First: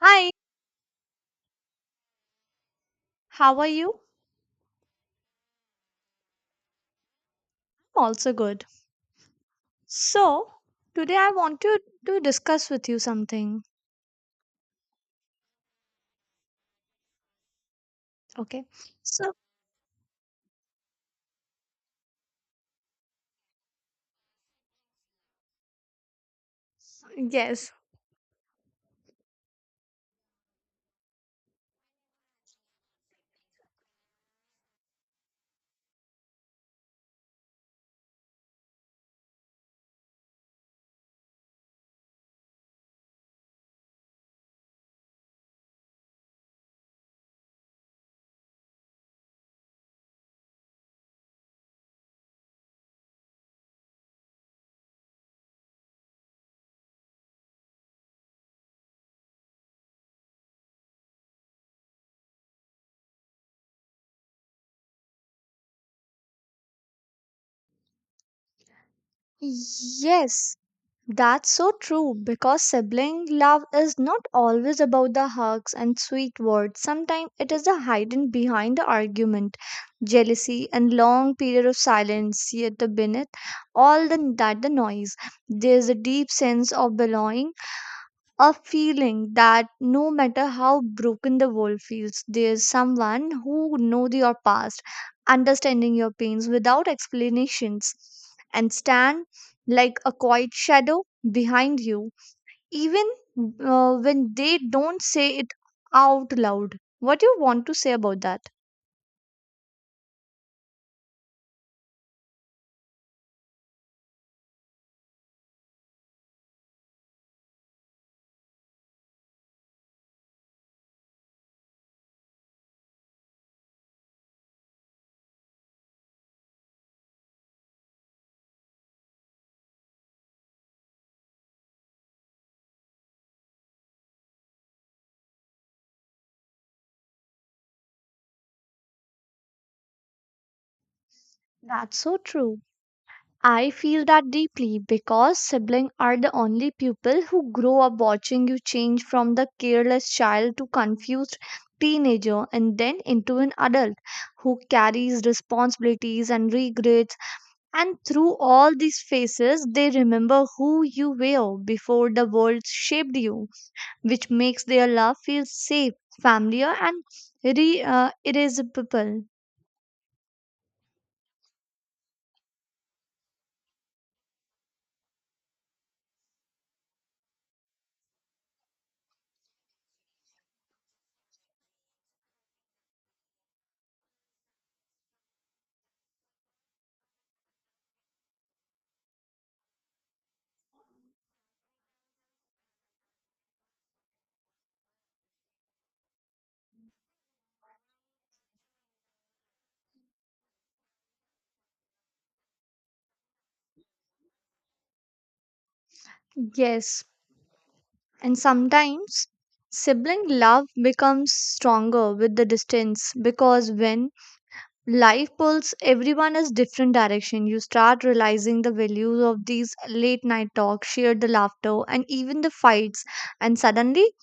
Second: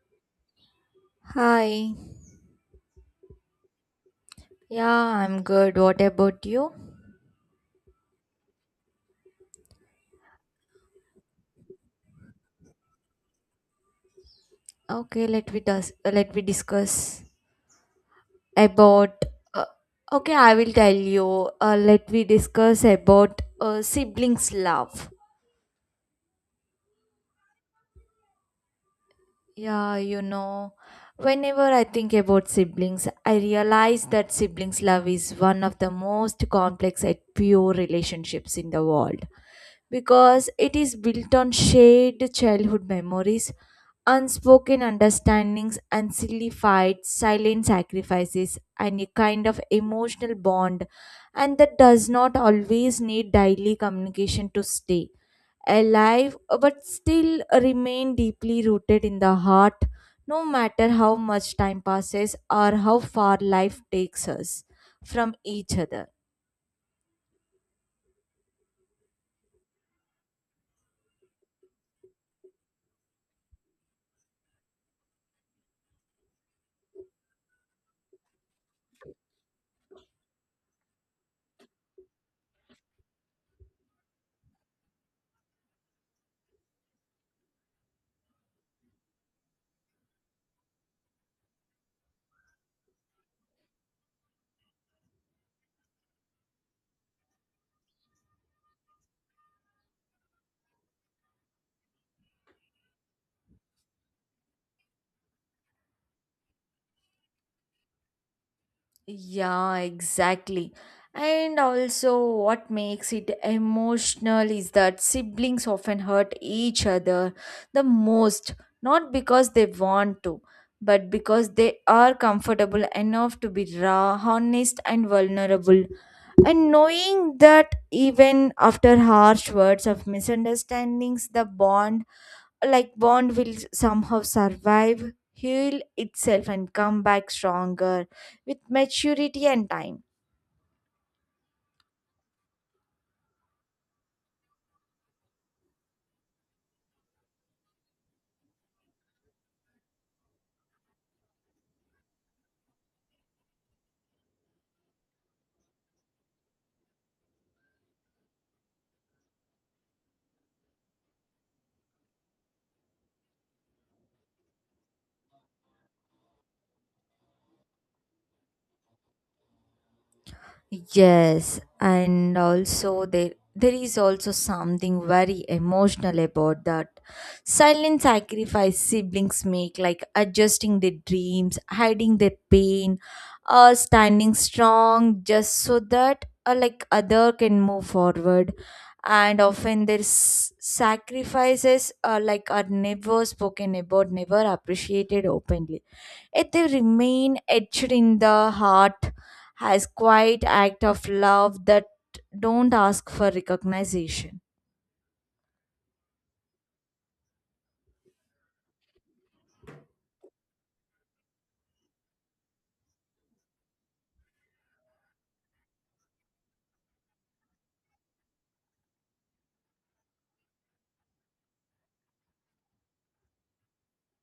Hi, Hi. how are you? Yeah, I'm good. What about you? I'm also good. So, today I want to discuss with you something. Okay, let me discuss Okay. about So, uh, Okay, I will tell you. Let me discuss about siblings love. yes. Yeah, you know, whenever I think about siblings, I realize that siblings' love is one of the most complex and pure relationships in the world because it is built on shared childhood memories, unspoken understandings, and silly fights, silent sacrifices, and a kind of emotional bond, and that does not always need daily communication to stay alive but still remain deeply rooted in the heart no matter how much time passes or how far life takes us from each other. Yes, that's so true because sibling love is not always about the hugs and sweet words. Sometimes it is the hidden behind the argument, jealousy, and long period of silence. Yet, beneath that the noise, there's a deep sense of belonging, a feeling that no matter how broken the world feels, there's someone who knows your past, understanding your pains without explanations, and stand like a quiet shadow behind you, even when they don't say it out loud. What do you want to say about that? Yeah, exactly. And also, what makes it emotional is that siblings often hurt each other the most, not because they want to, but because they are comfortable enough to be raw, honest, and vulnerable. And knowing that even after harsh words of misunderstandings, the bond, like bond, will somehow survive, heal itself, and come back stronger with maturity and time. That's so true. I feel that deeply because siblings are the only people who grow up watching you change from the careless child to confused teenager and then into an adult who carries responsibilities and regrets. And through all these phases, they remember who you were before the world shaped you, which makes their love feel safe, familiar, and irresistible. Yes, and also there is also something very emotional about that silent sacrifice siblings make, like adjusting their dreams, hiding their pain, or standing strong just so that like other can move forward. And often their sacrifices are like are never spoken about, never appreciated openly. Yet they remain etched in the heart as quiet act of love that don't ask for recognition. Yes. And sometimes sibling love becomes stronger with the distance, because when life pulls everyone is different direction, you start realizing the values of these late night talks, shared the laughter, and even the fights. And suddenly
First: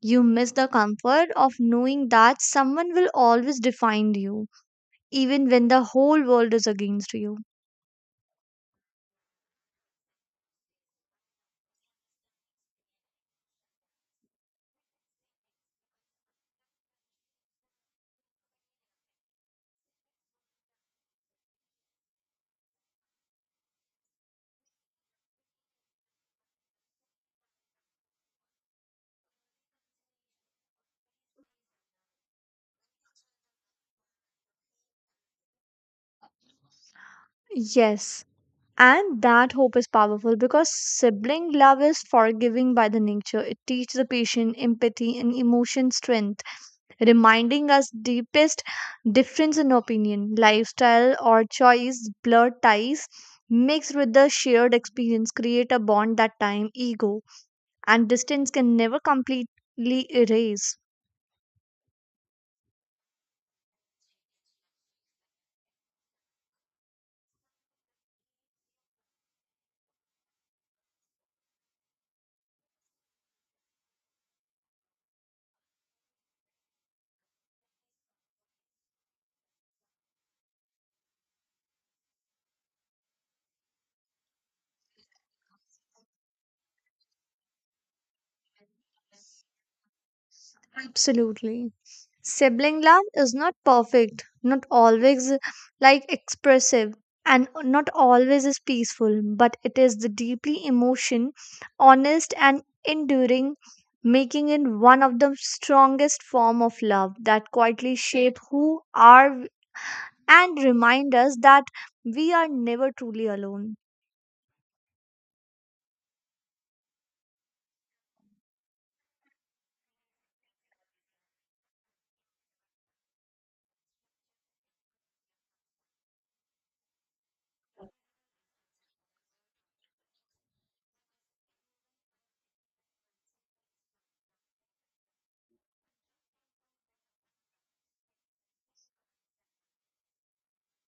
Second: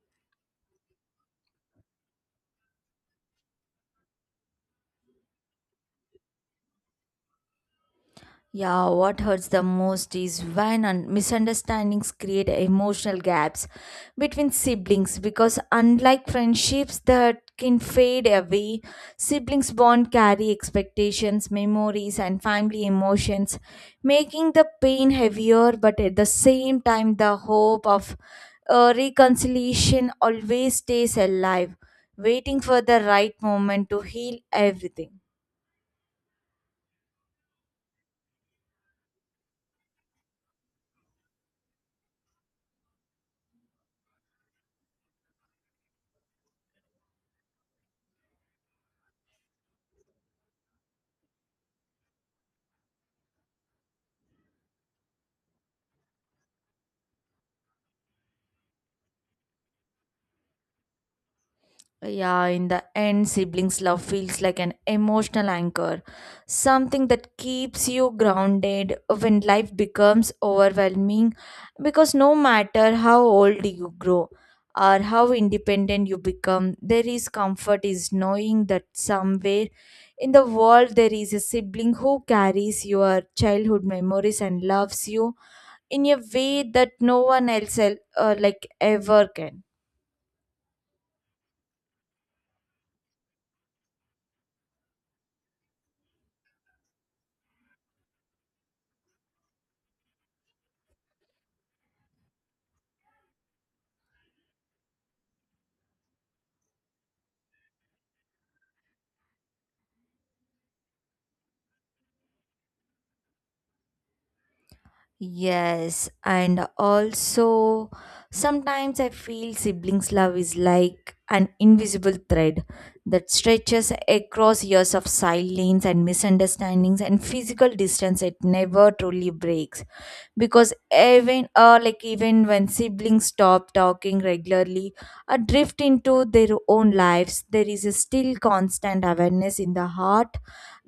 you miss the comfort of knowing that someone will always define you, even when the whole world is against you. Yeah, what hurts the most is when misunderstandings create emotional gaps between siblings because, unlike friendships that can fade away, siblings' bond carry expectations, memories, and family emotions, making the pain heavier, but at the same time, the hope of reconciliation always stays alive, waiting for the right moment to heal everything. Yes. And that hope is powerful because sibling love is forgiving by the nature. It teaches the patient empathy and emotion strength, reminding us deepest difference in opinion, lifestyle or choice, blur ties mixed with the shared experience create a bond that time, ego and distance can never completely erase. Yeah, in the end, siblings' love feels like an emotional anchor, something that keeps you grounded when life becomes overwhelming. Because no matter how old you grow or how independent you become, there is comfort is knowing that somewhere in the world there is a sibling who carries your childhood memories and loves you in a way that no one else like ever can. Absolutely. Sibling love is not perfect, not always like expressive, and not always is peaceful, but it is the deeply emotion, honest and enduring, making it one of the strongest form of love that quietly shape who are and remind us that we are never truly alone. Yes, and also sometimes I feel siblings' love is like an invisible thread that stretches across years of silence and misunderstandings and physical distance. It never truly breaks because even when siblings stop talking regularly or drift into their own lives, there is a still constant awareness in the heart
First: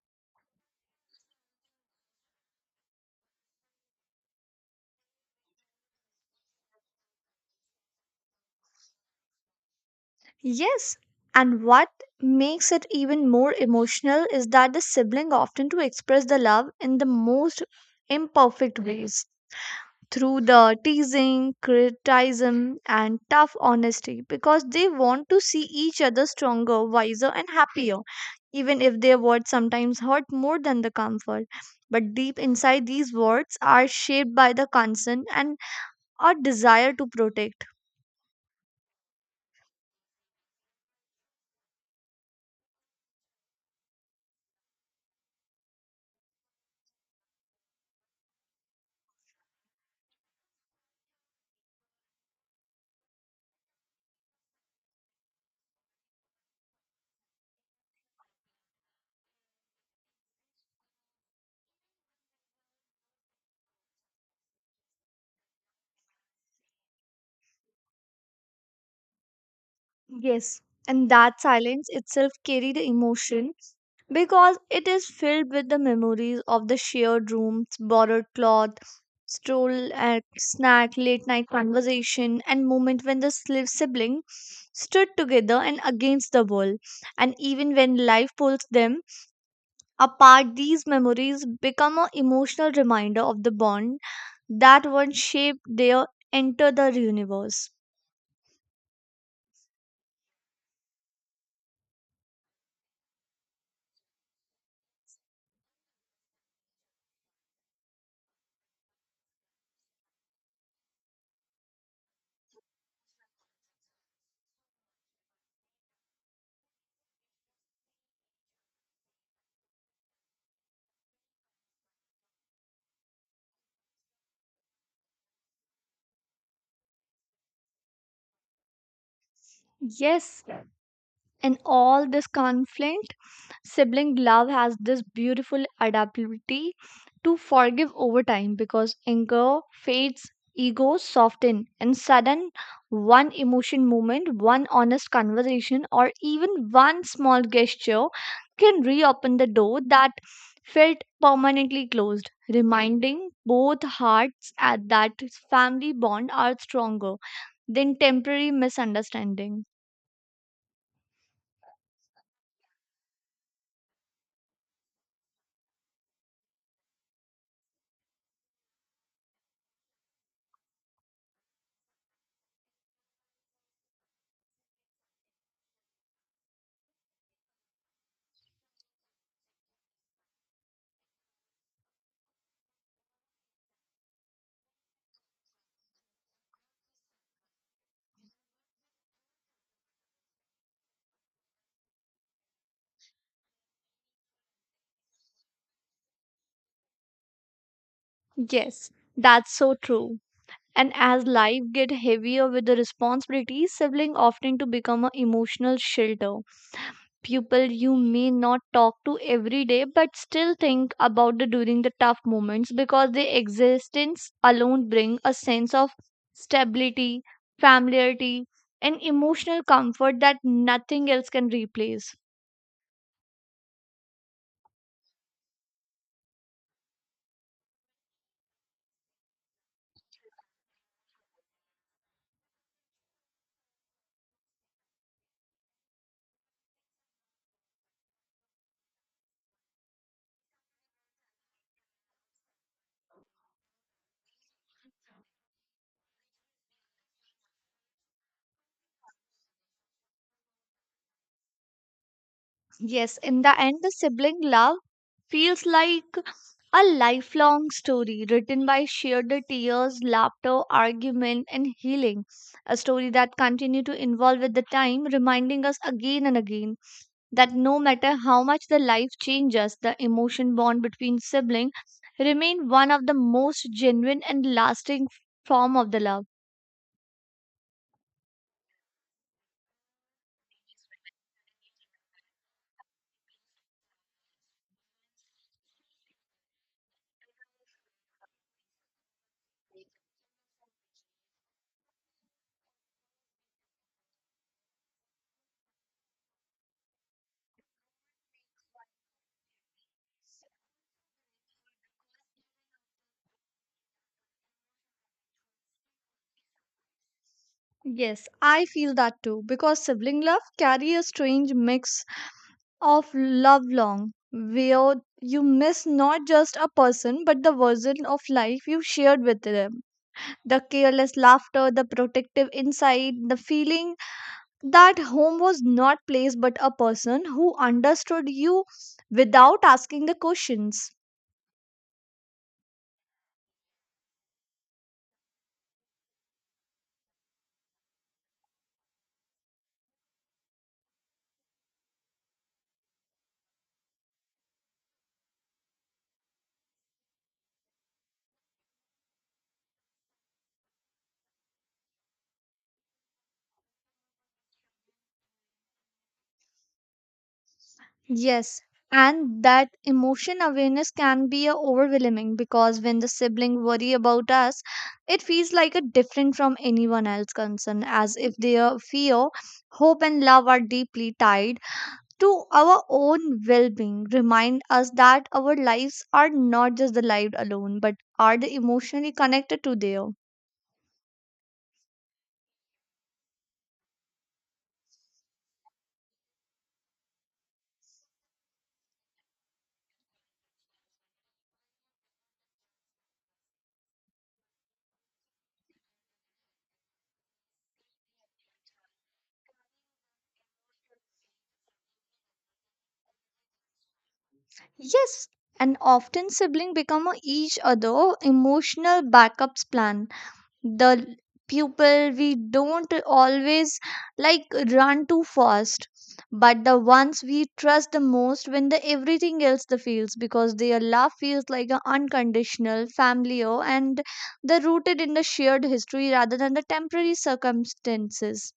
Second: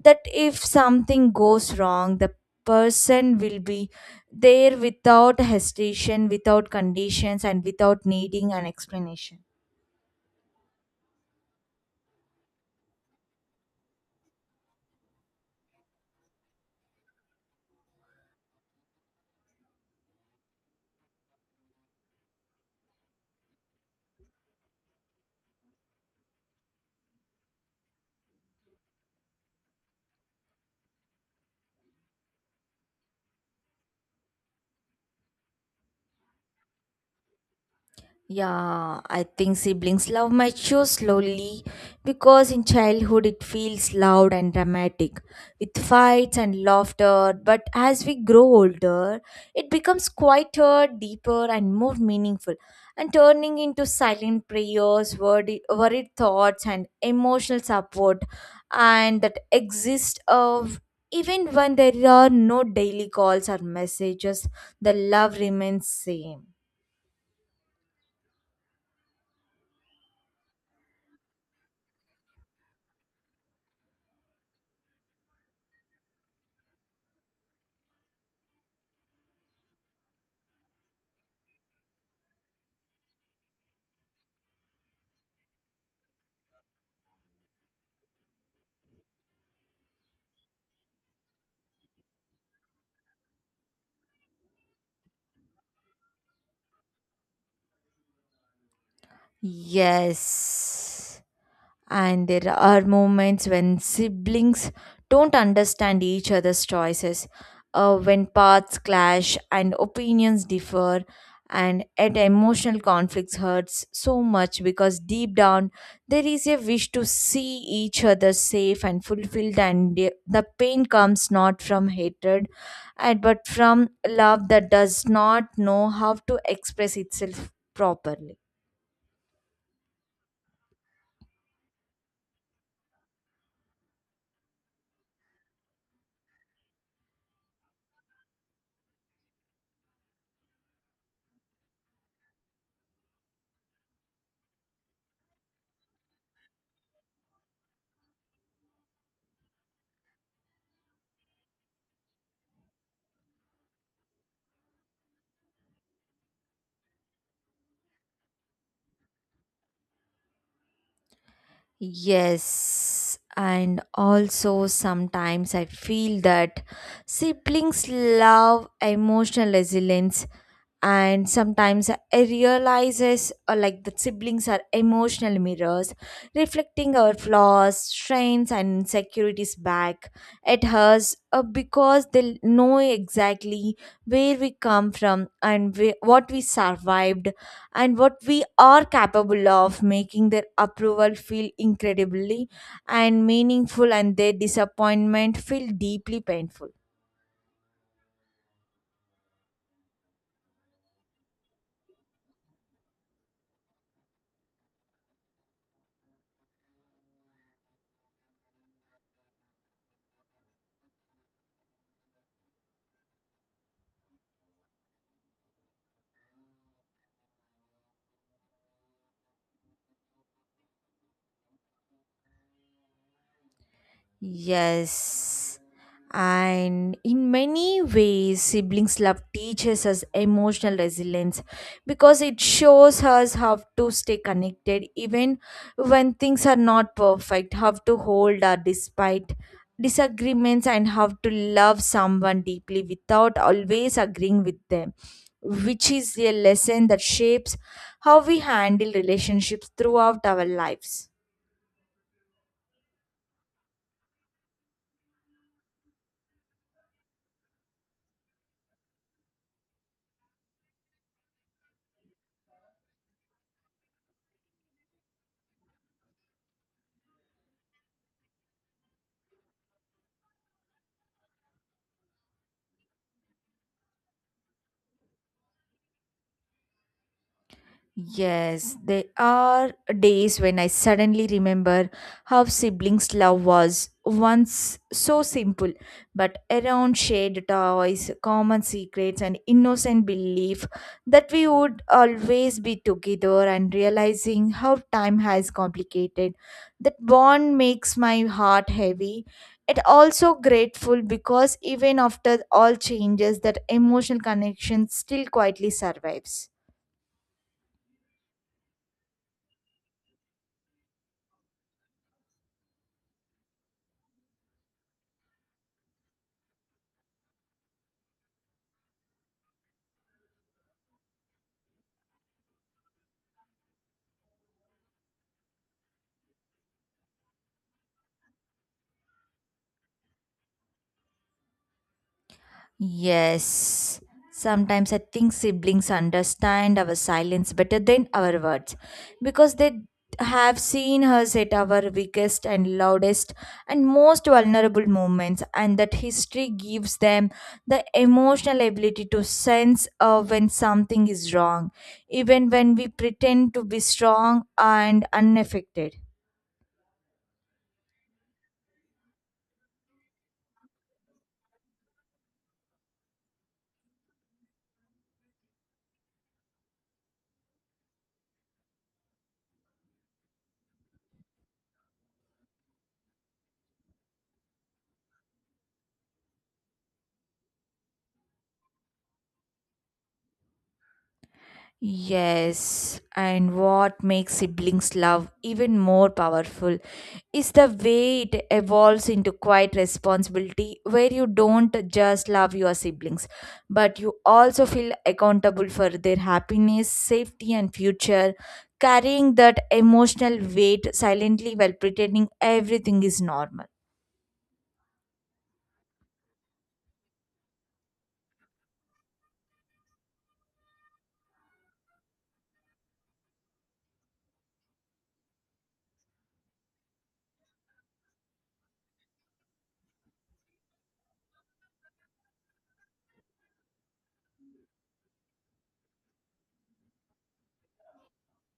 that if something goes wrong, the person will be there without hesitation, without conditions, and without needing an explanation. Yes, and what makes it even more emotional is that the sibling often to express the love in the most imperfect ways, through the teasing, criticism, and tough honesty, because they want to see each other stronger, wiser, and happier, even if their words sometimes hurt more than the comfort. But deep inside, these words are shaped by the concern and a desire to protect. Yeah, I think siblings' love matures slowly because in childhood it feels loud and dramatic with fights and laughter. But as we grow older, it becomes quieter, deeper, and more meaningful and turning into silent prayers, worried thoughts, and emotional support. And that exists of even when there are no daily calls or messages, the love remains same. Yes, and that silence itself carried the emotion because it is filled with the memories of the shared rooms, borrowed cloth, stroll at snack, late night conversation, and moment when the sibling stood together and against the world. And even when life pulls them apart, these memories become an emotional reminder of the bond that once shaped their enter the universe. Yes. And there are moments when siblings don't understand each other's choices, when paths clash and opinions differ, and at emotional conflicts hurts so much because deep down there is a wish to see each other safe and fulfilled, and the pain comes not from hatred, and but from love that does not know how to express itself properly. Yes, in all this conflict, sibling love has this beautiful adaptability to forgive over time, because anger fades, egos soften, and sudden one emotion moment, one honest conversation, or even one small gesture can reopen the door that felt permanently closed, reminding both hearts at that family bond are stronger than temporary misunderstanding. Yes, and also sometimes I feel that siblings love emotional resilience and sometimes I realizes like that siblings are emotional mirrors reflecting our flaws strengths and insecurities back at us because they know exactly where we come from and what we survived and what we are capable of making their approval feel incredibly and meaningful and their disappointment feel deeply painful. Yes, that's so true. And as life get heavier with the responsibilities, sibling often to become an emotional shelter. People you may not talk to every day, but still think about the during the tough moments, because their existence alone bring a sense of stability, familiarity, and emotional comfort that nothing else can replace. Yes. And in many ways, siblings love teaches us emotional resilience because it shows us how to stay connected even when things are not perfect, how to hold our despite disagreements, and how to love someone deeply without always agreeing with them, which is a lesson that shapes how we handle relationships throughout our lives. Yes, in the end, the sibling love feels like a lifelong story written by shared tears, laughter, argument, and healing. A story that continues to evolve with the time, reminding us again and again that no matter how much the life changes, the emotion bond between siblings remain one of the most genuine and lasting form of the love. Yes, there are days when I suddenly remember how siblings' love was once so simple, but around shared toys, common secrets, and innocent belief that we would always be together, and realizing how time has complicated that bond makes my heart heavy. It also grateful because even after all changes, that emotional connection still quietly survives. Yes, I feel that too, because sibling love carry a strange mix of Love Long, where you miss not just a person but the version of life you shared with them. The careless laughter, the protective insight, the feeling that home was not place but a person who understood you without asking the questions. Yes. Sometimes I think siblings understand our silence better than our words because they have seen us at our weakest and loudest and most vulnerable moments, and that history gives them the emotional ability to sense when something is wrong, even when we pretend to be strong and unaffected. Yes, and that emotion awareness can be a overwhelming, because when the sibling worry about us, it feels like a different from anyone else concern, as if their fear, hope and love are deeply tied to our own well-being. Remind us that our lives are not just the life alone, but are the emotionally connected to their. Yes, and what makes siblings' love even more powerful is the way it evolves into quiet responsibility where you don't just love your siblings, but you also feel accountable for their happiness, safety, and future, carrying that emotional weight silently while pretending everything is normal. Yes, and often sibling become a each other emotional backups plan, the people we don't always like run too fast, but the ones we trust the most when the everything else the feels, because their love feels like an unconditional familiar and the rooted in the shared history rather than the temporary circumstances.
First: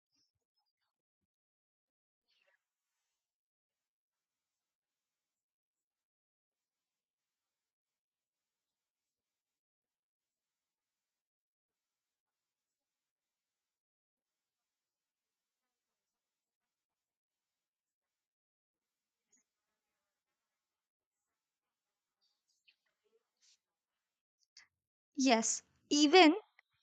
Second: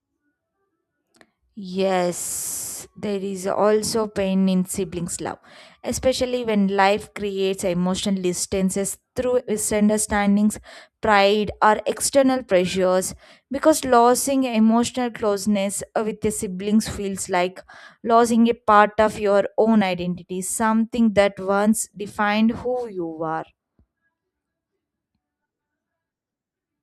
Yes, there is also pain in siblings' love, especially when life creates emotional distances through misunderstandings, pride, or external pressures. Because losing emotional closeness with your siblings feels like losing a part of your own identity, something that once defined who you are. Yes, even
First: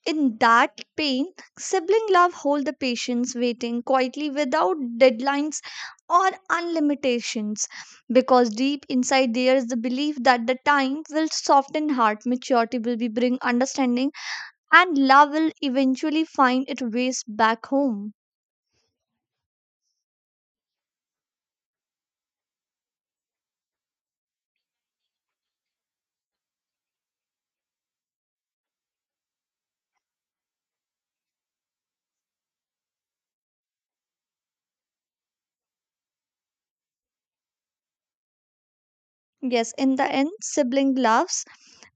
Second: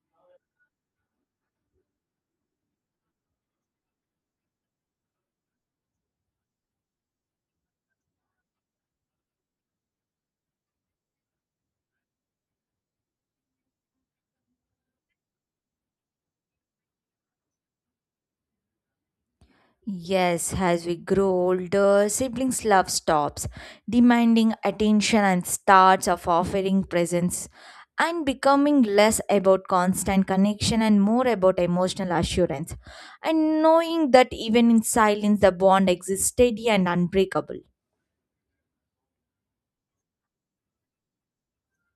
in that pain, sibling love hold the patience, waiting quietly without deadlines or unlimitations, because deep inside there is the belief that the time will soften heart, maturity will be bring understanding, and love will eventually find its ways back home. Yes, as we grow older, siblings' love stops, demanding attention and starts of offering presents and becoming less about constant connection and more about emotional assurance and knowing that even in silence the bond exists steady and unbreakable. Yes, in the end, sibling laughs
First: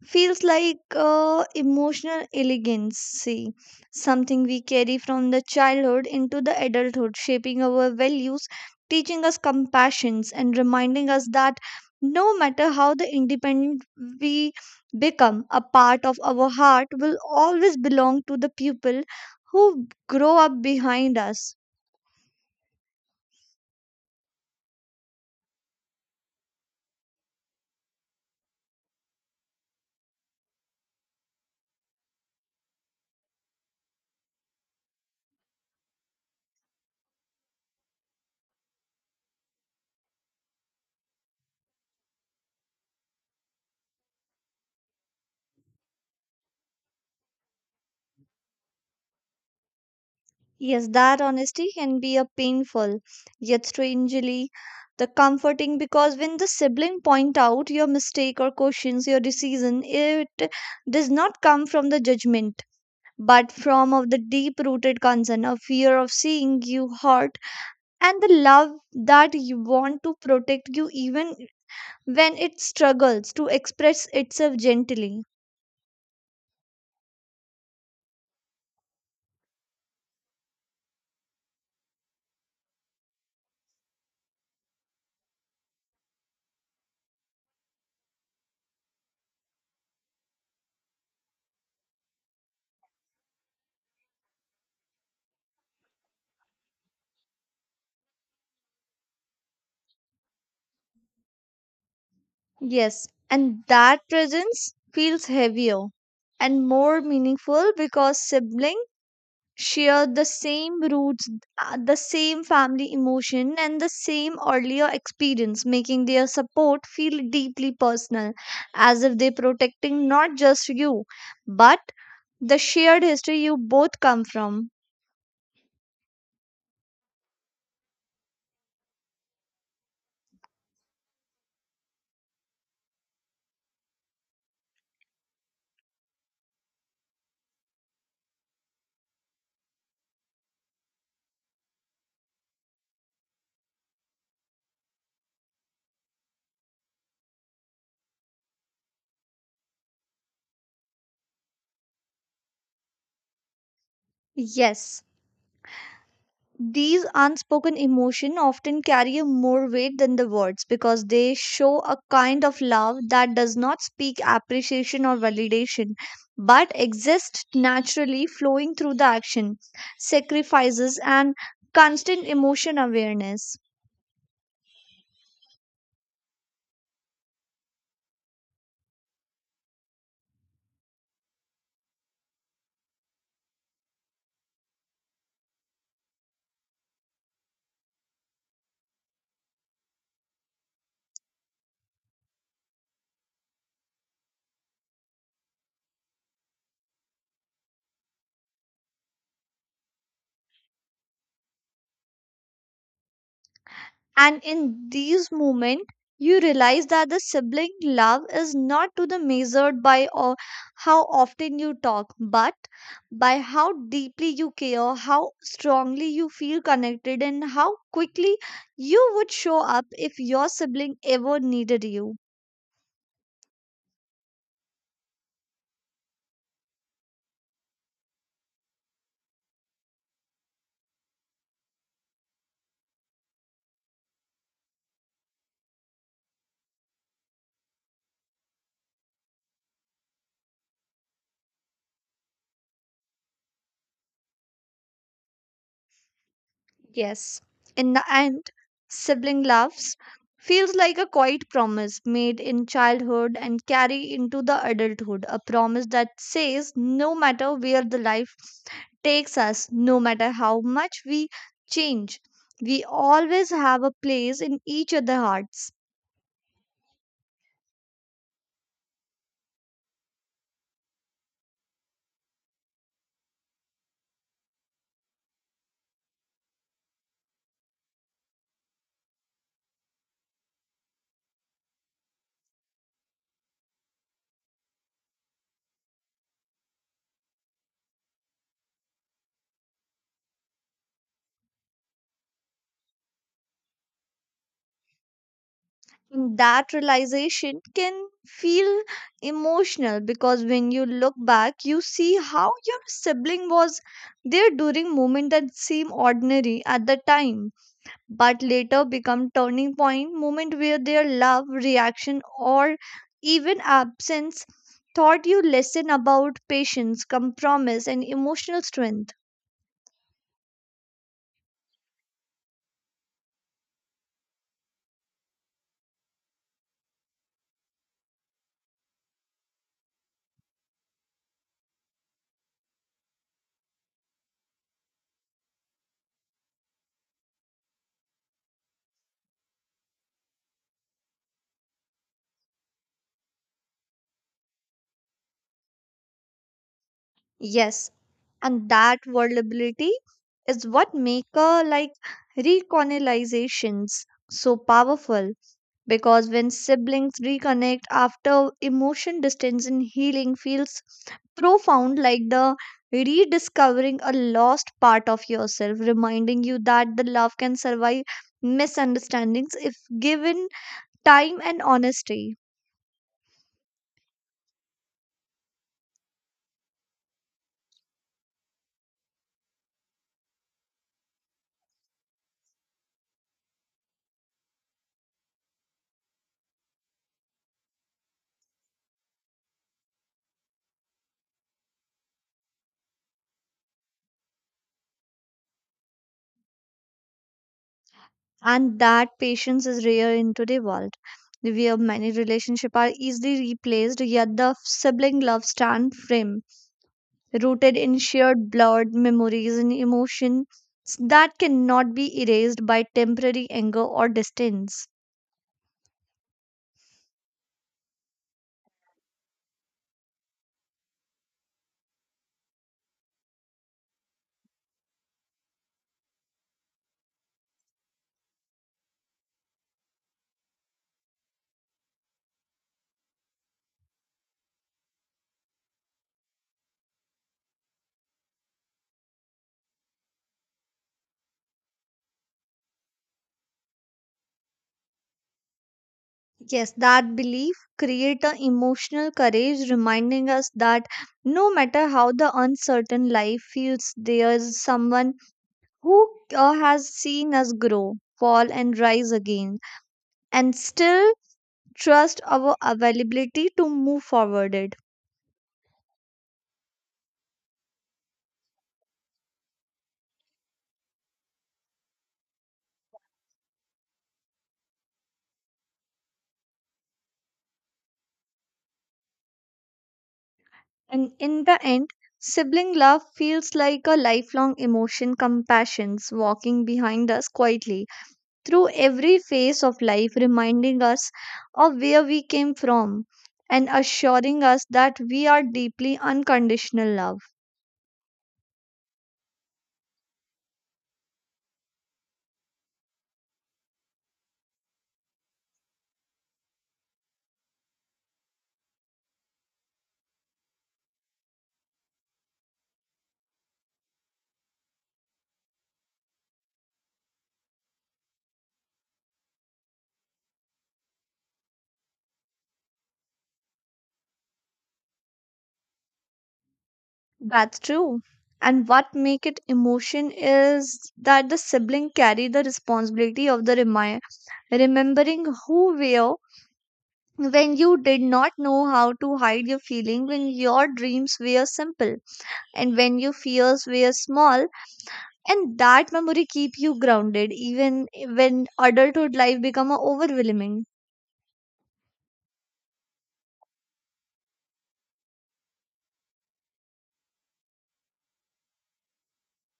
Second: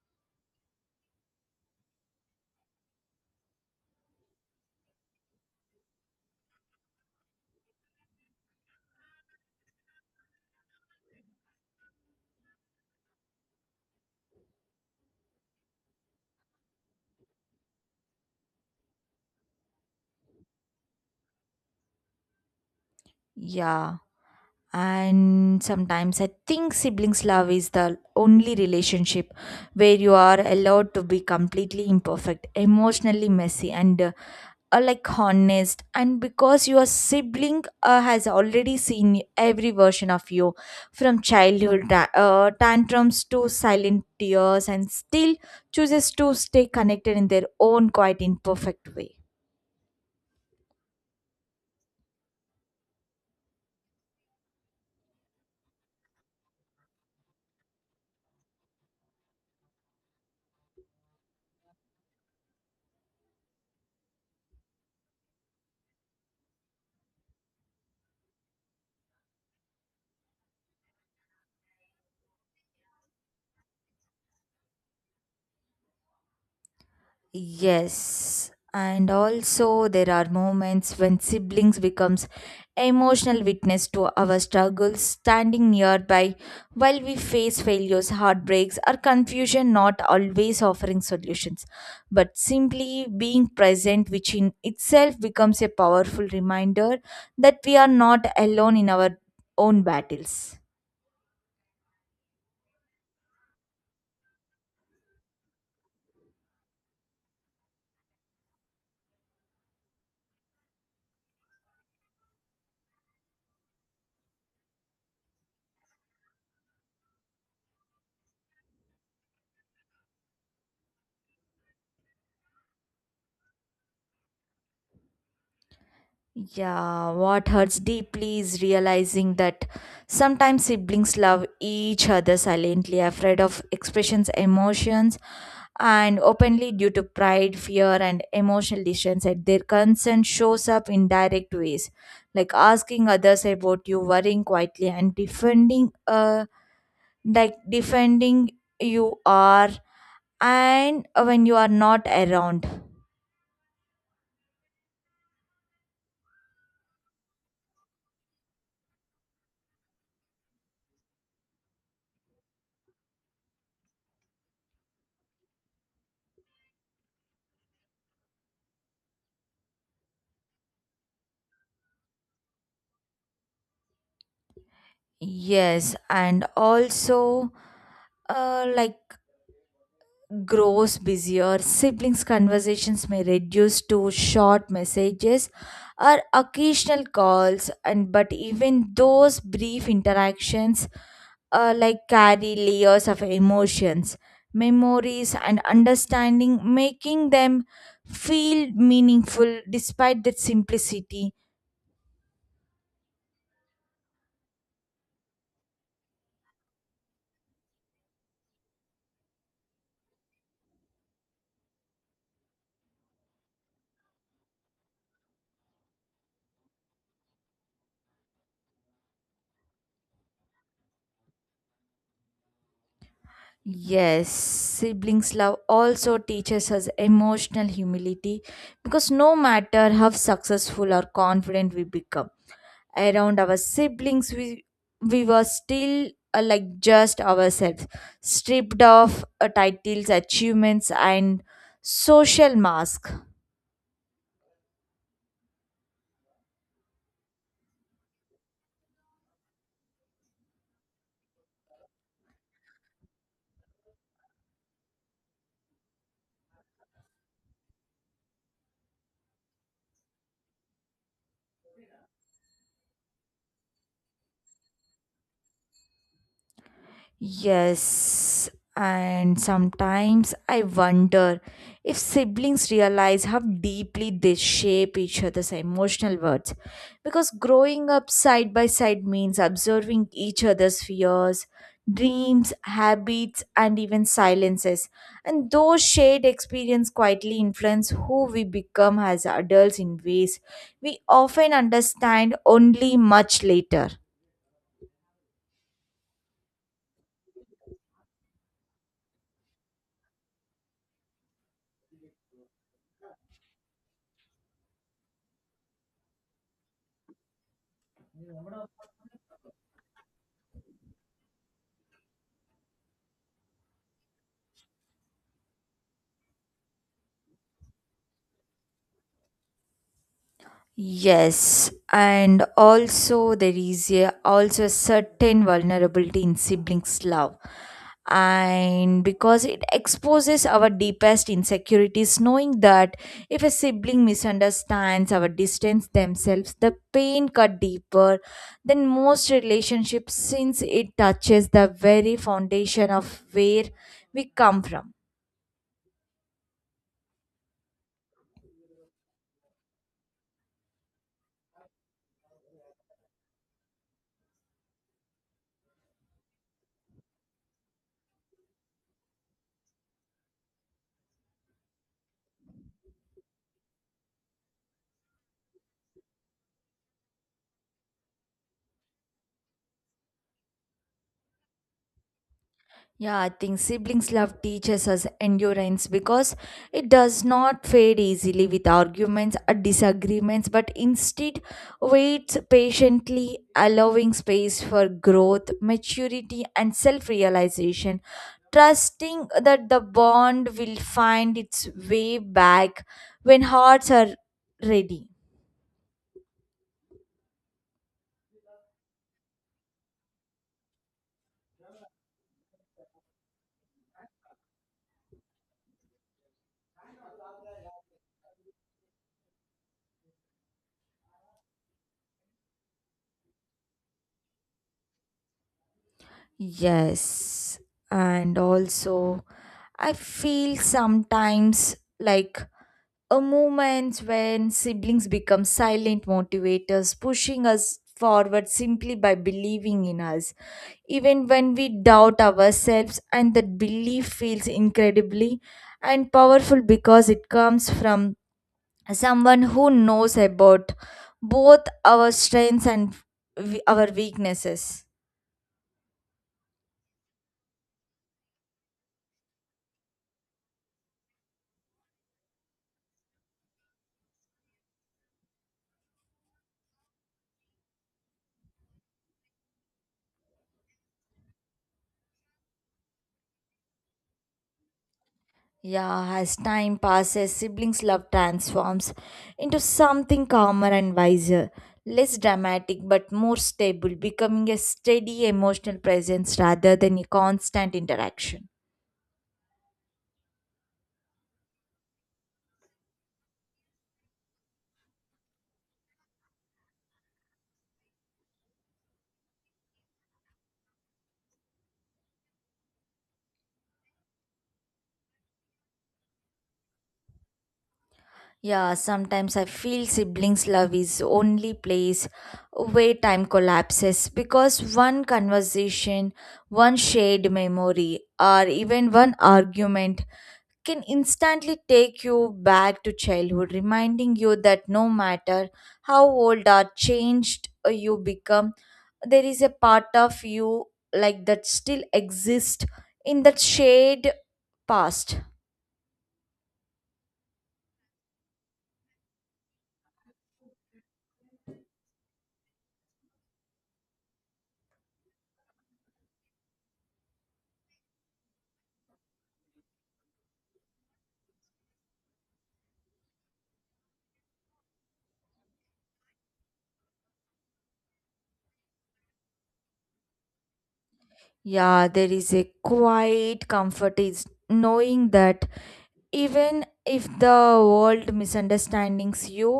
feels like emotional elegancy, something we carry from the childhood into the adulthood, shaping our values, teaching us compassion, and reminding us that no matter how the independent we become, a part of our heart will always belong to the people who grow up behind us. Yeah. And sometimes I think siblings' love is the only relationship where you are allowed to be completely imperfect, emotionally messy, and like honest. And because your sibling has already seen every version of you from childhood tantrums to silent tears, and still chooses to stay connected in their own quite imperfect way. Yes, that honesty can be a painful, yet strangely the comforting, because when the sibling point out your mistake or questions your decision, it does not come from the judgment, but from of the deep-rooted concern, a fear of seeing you hurt, and the love that you want to protect you, even when it struggles to express itself gently. Yes, and also there are moments when siblings becomes emotional witness to our struggles, standing nearby while we face failures, heartbreaks, or confusion, not always offering solutions, but simply being present, which in itself becomes a powerful reminder that we are not alone in our own battles. Yes, and that presence feels heavier and more meaningful because siblings share the same roots, the same family emotion, and the same earlier experience, making their support feel deeply personal, as if they're protecting not just you, but the shared history you both come from. Yeah, what hurts deeply is realizing that sometimes siblings love each other silently, afraid of expressions, emotions, and openly due to pride, fear, and emotional distance. And their concern shows up in direct ways, like asking others about you, worrying quietly, and defending you are, and when you are not around. Yes. These unspoken emotion often carry a more weight than the words, because they show a kind of love that does not speak appreciation or validation, but exists naturally flowing through the action, sacrifices, and constant emotion awareness. Yes, and also like grows busier, siblings' conversations may reduce to short messages or occasional calls, and but even those brief interactions like carry layers of emotions, memories, and understanding, making them feel meaningful despite their simplicity. And in these moments, you realize that the sibling love is not to the measured by or how often you talk, but by how deeply you care, how strongly you feel connected, and how quickly you would show up if your sibling ever needed you. Yes, siblings' love also teaches us emotional humility because no matter how successful or confident we become around our siblings we were still like just ourselves stripped of titles achievements and social mask. Yes. In the end, sibling loves feels like a quiet promise made in childhood and carry into the adulthood. A promise that says no matter where the life takes us, no matter how much we change, we always have a place in each other's hearts. Yes, and sometimes I wonder if siblings realize how deeply they shape each other's emotional worlds. Because growing up side by side means observing each other's fears, dreams, habits, and even silences. And those shared experience quietly influence who we become as adults in ways we often understand only much later. And that realization can feel emotional, because when you look back, you see how your sibling was there during moments that seem ordinary at the time, but later become turning point moment where their love, reaction, or even absence taught you lesson about patience, compromise, and emotional strength. Yes, and also there is a, also a certain vulnerability in siblings' love, and because it exposes our deepest insecurities, knowing that if a sibling misunderstands or distance themselves, the pain cut deeper than most relationships, since it touches the very foundation of where we come from. Yes, and that vulnerability is what make a like recolonizations so powerful, because when siblings reconnect after emotion distance and healing feels profound, like the rediscovering a lost part of yourself, reminding you that the love can survive misunderstandings if given time and honesty. Yeah, I think siblings love teaches us endurance because it does not fade easily with arguments or disagreements, but instead waits patiently, allowing space for growth, maturity, and self realization, trusting that the bond will find its way back when hearts are ready. And that patience is rare in today's world, where many relationships are easily replaced, yet the sibling love stand firm, rooted in shared blood, memories, and emotions that cannot be erased by temporary anger or distance. Yes, and also I feel sometimes like a moment when siblings become silent motivators, pushing us forward simply by believing in us. Even when we doubt ourselves, and that belief feels incredibly and powerful because it comes from someone who knows about both our strengths and our weaknesses. Yes, that belief creates a emotional courage, reminding us that no matter how the uncertain life feels, there is someone who has seen us grow, fall and rise again, and still trust our availability to move forward it. Yeah, as time passes, siblings' love transforms into something calmer and wiser, less dramatic but more stable, becoming a steady emotional presence rather than a constant interaction. And in the end, sibling love feels like a lifelong emotion compassions walking behind us quietly through every phase of life, reminding us of where we came from and assuring us that we are deeply unconditional love. Yeah, sometimes I feel siblings' love is only place where time collapses because one conversation, one shared memory, or even one argument can instantly take you back to childhood, reminding you that no matter how old or changed you become, there is a part of you like that still exists in that shade past. That's true. And what make it emotion is that the sibling carry the responsibility of the remembering who we are, when you did not know how to hide your feeling, when your dreams were simple, and when your fears were small, and that memory keep you grounded even when adulthood life become a overwhelming. Yeah, there is a quiet comfort is knowing that even if the world misunderstands you,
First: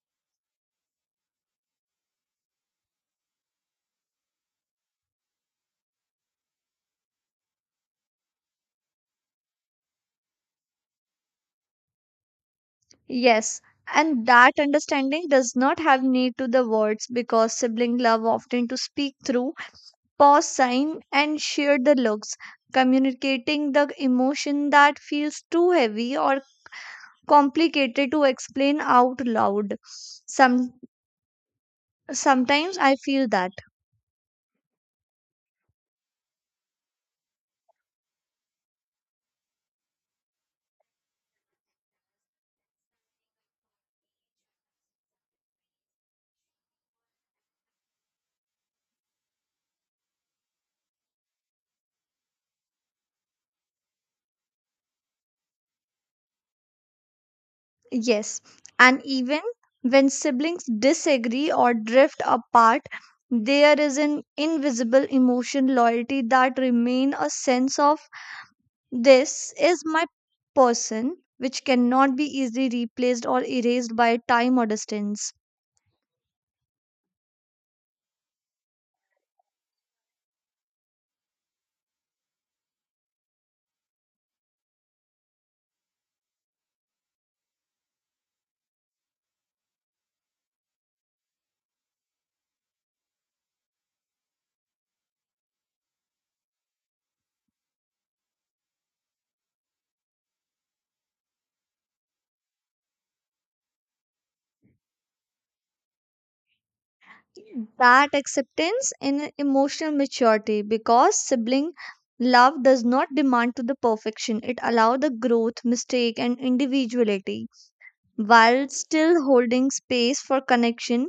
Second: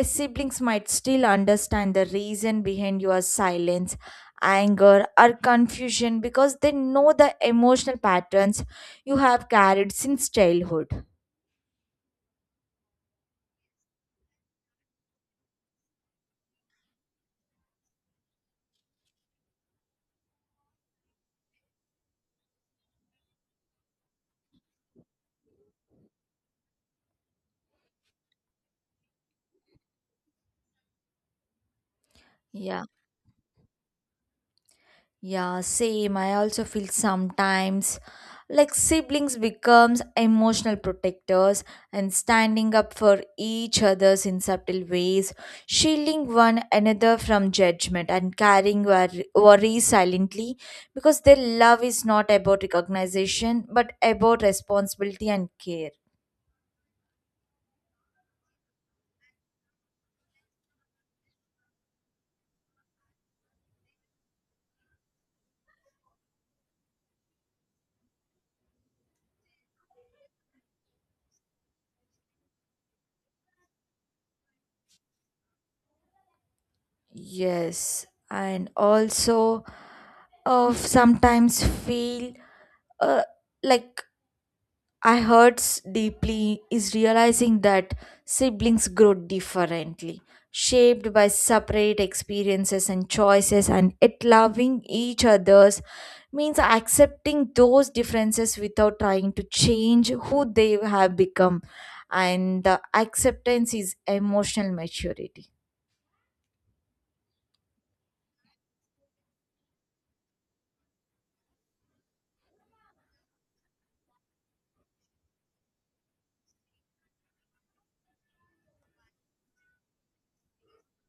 eh, siblings might still understand the reason behind your silence, anger, or confusion because they know the emotional patterns you have carried since childhood. Yes, and that understanding does not have need to the words, because sibling love often to speak through pause sign and share the looks, communicating the emotion that feels too heavy or complicated to explain out loud. some Sometimes Yeah. I feel that, Yeah, same. I also feel sometimes like siblings becomes emotional protectors and standing up for each others in subtle ways, shielding one another from judgment and carrying worries silently because their love is not about recognition but about responsibility and care. yes. And even when siblings disagree or drift apart, there is an invisible emotion loyalty that remain a sense of this is my person, which cannot be easily replaced or erased by time or distance. Yes, and also of sometimes feel uh, like I hurts deeply is realizing that siblings grow differently, shaped by separate experiences and choices, and yet loving each other's means accepting those differences without trying to change who they have become, and the acceptance is emotional maturity. That acceptance in emotional maturity, because sibling love does not demand to the perfection, it allow the growth, mistake, and individuality while still holding space for connection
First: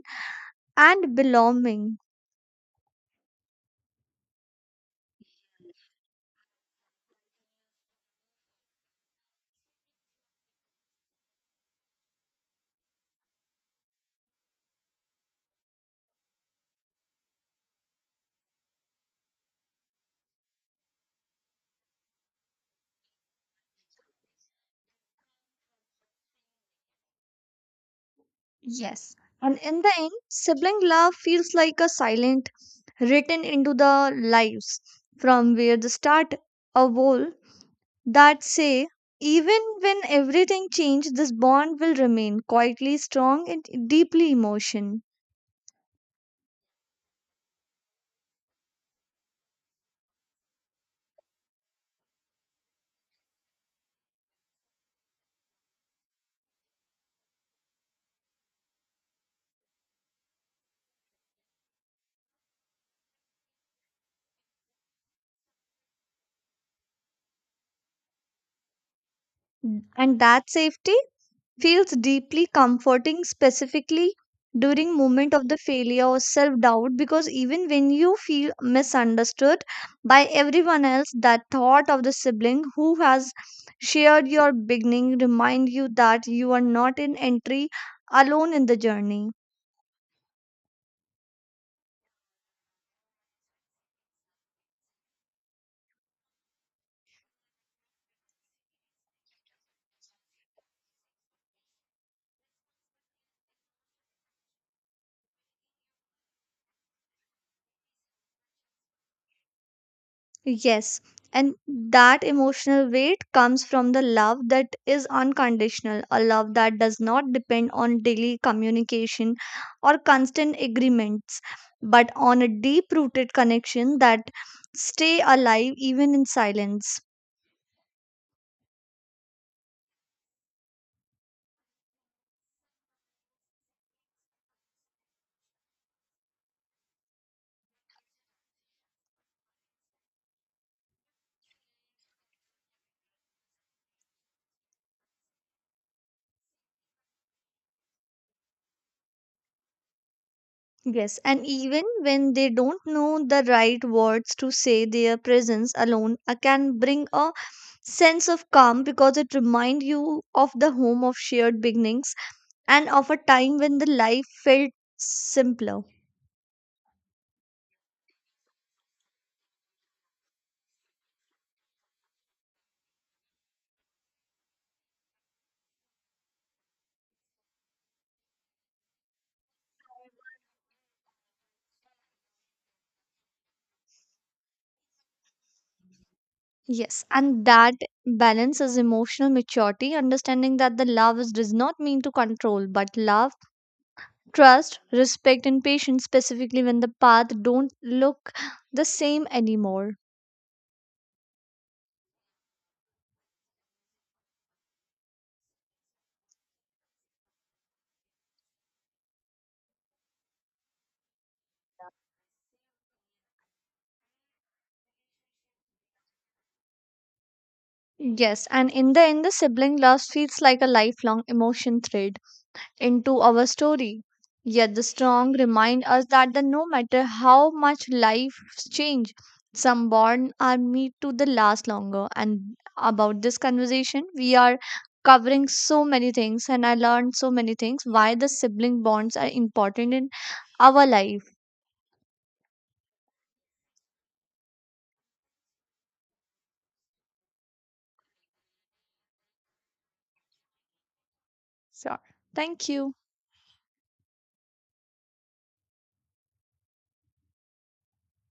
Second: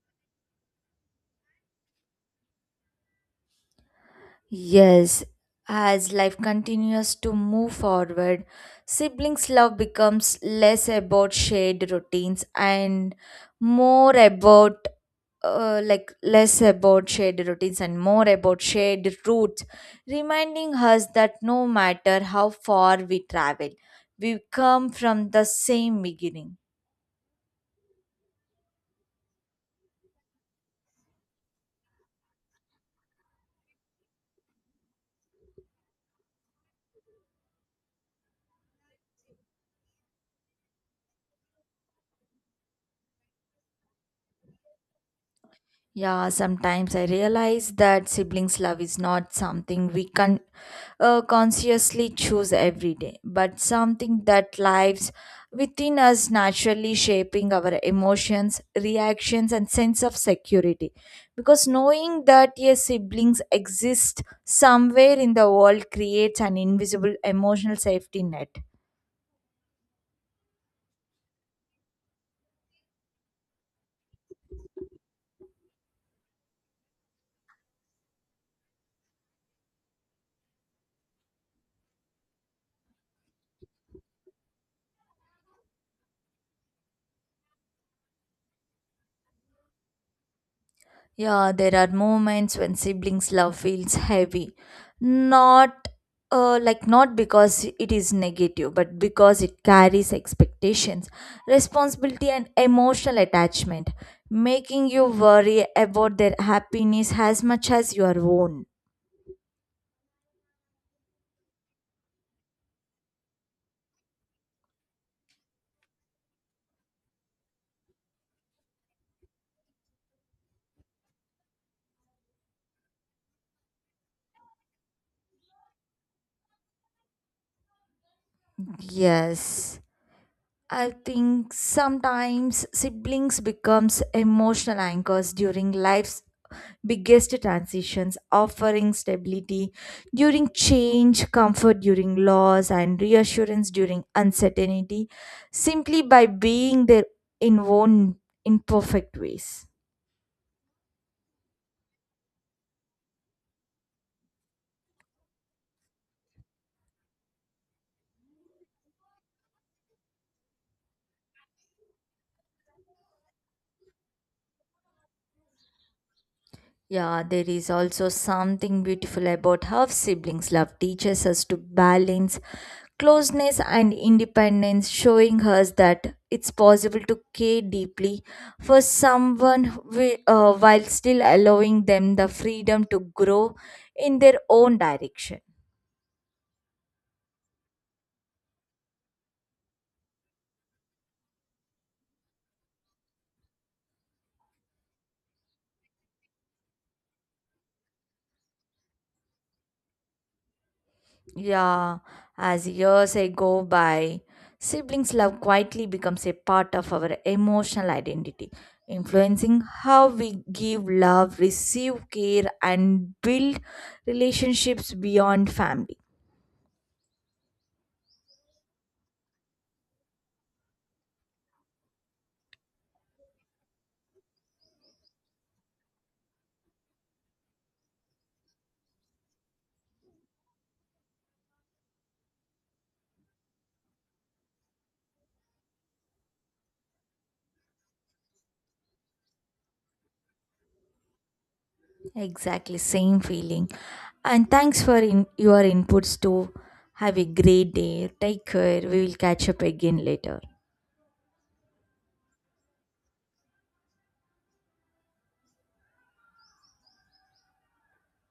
and belonging. Yes, as life continues to move forward, siblings' love becomes less about shared routines and more about like less about shared routines and more about shared roots, reminding us that no matter how far we travel, we come from the same beginning. Yes. And in the end, sibling love feels like a silent written into the lives from where the start, a wall that say even when everything changed, this bond will remain quietly strong and deeply emotion. Yeah, sometimes I realize that siblings' love is not something we can consciously choose every day, but something that lives within us naturally shaping our emotions, reactions, and sense of security. Because knowing that your siblings exist somewhere in the world creates an invisible emotional safety net. And that safety feels deeply comforting, specifically during moment of the failure or self doubt, because even when you feel misunderstood by everyone else, that thought of the sibling who has shared your beginning remind you that you are not in entry alone in the journey. Yeah, there are moments when siblings' love feels heavy. Not Not because it is negative, but because it carries expectations, responsibility, and emotional attachment, making you worry about their happiness as much as your own. Yes, and that emotional weight comes from the love that is unconditional, a love that does not depend on daily communication or constant agreements, but on a deep rooted connection that stay alive even in silence. Yes. I think sometimes siblings becomes emotional anchors during life's biggest transitions, offering stability during change, comfort during loss, and reassurance during uncertainty, simply by being there in own imperfect ways. Yes, and even when they don't know the right words to say, their presence alone can bring a sense of calm, because it reminds you of the home of shared beginnings and of a time when the life felt simpler. Yeah, there is also something beautiful about how siblings love teaches us to balance closeness and independence, showing us that it's possible to care deeply for someone while still allowing them the freedom to grow in their own direction. Yes, and that balance is emotional maturity, understanding that the love is, does not mean to control, but love, trust, respect, and patience, specifically when the path don't look the same anymore. Yeah, as years go by, siblings' love quietly becomes a part of our emotional identity, influencing how we give love, receive care, and build relationships beyond family. Yes, and in the end, the sibling love feels like a lifelong emotion thread into our story. Yet the strong remind us that the, no matter how much life change, some bonds are made to the last longer. And about this conversation, we are covering so many things, and I learned so many things why the sibling bonds are important in our life. Exactly, same feeling. And thanks for your inputs too. Have a great day. Take care. We will catch up again later. Sure. Thank you.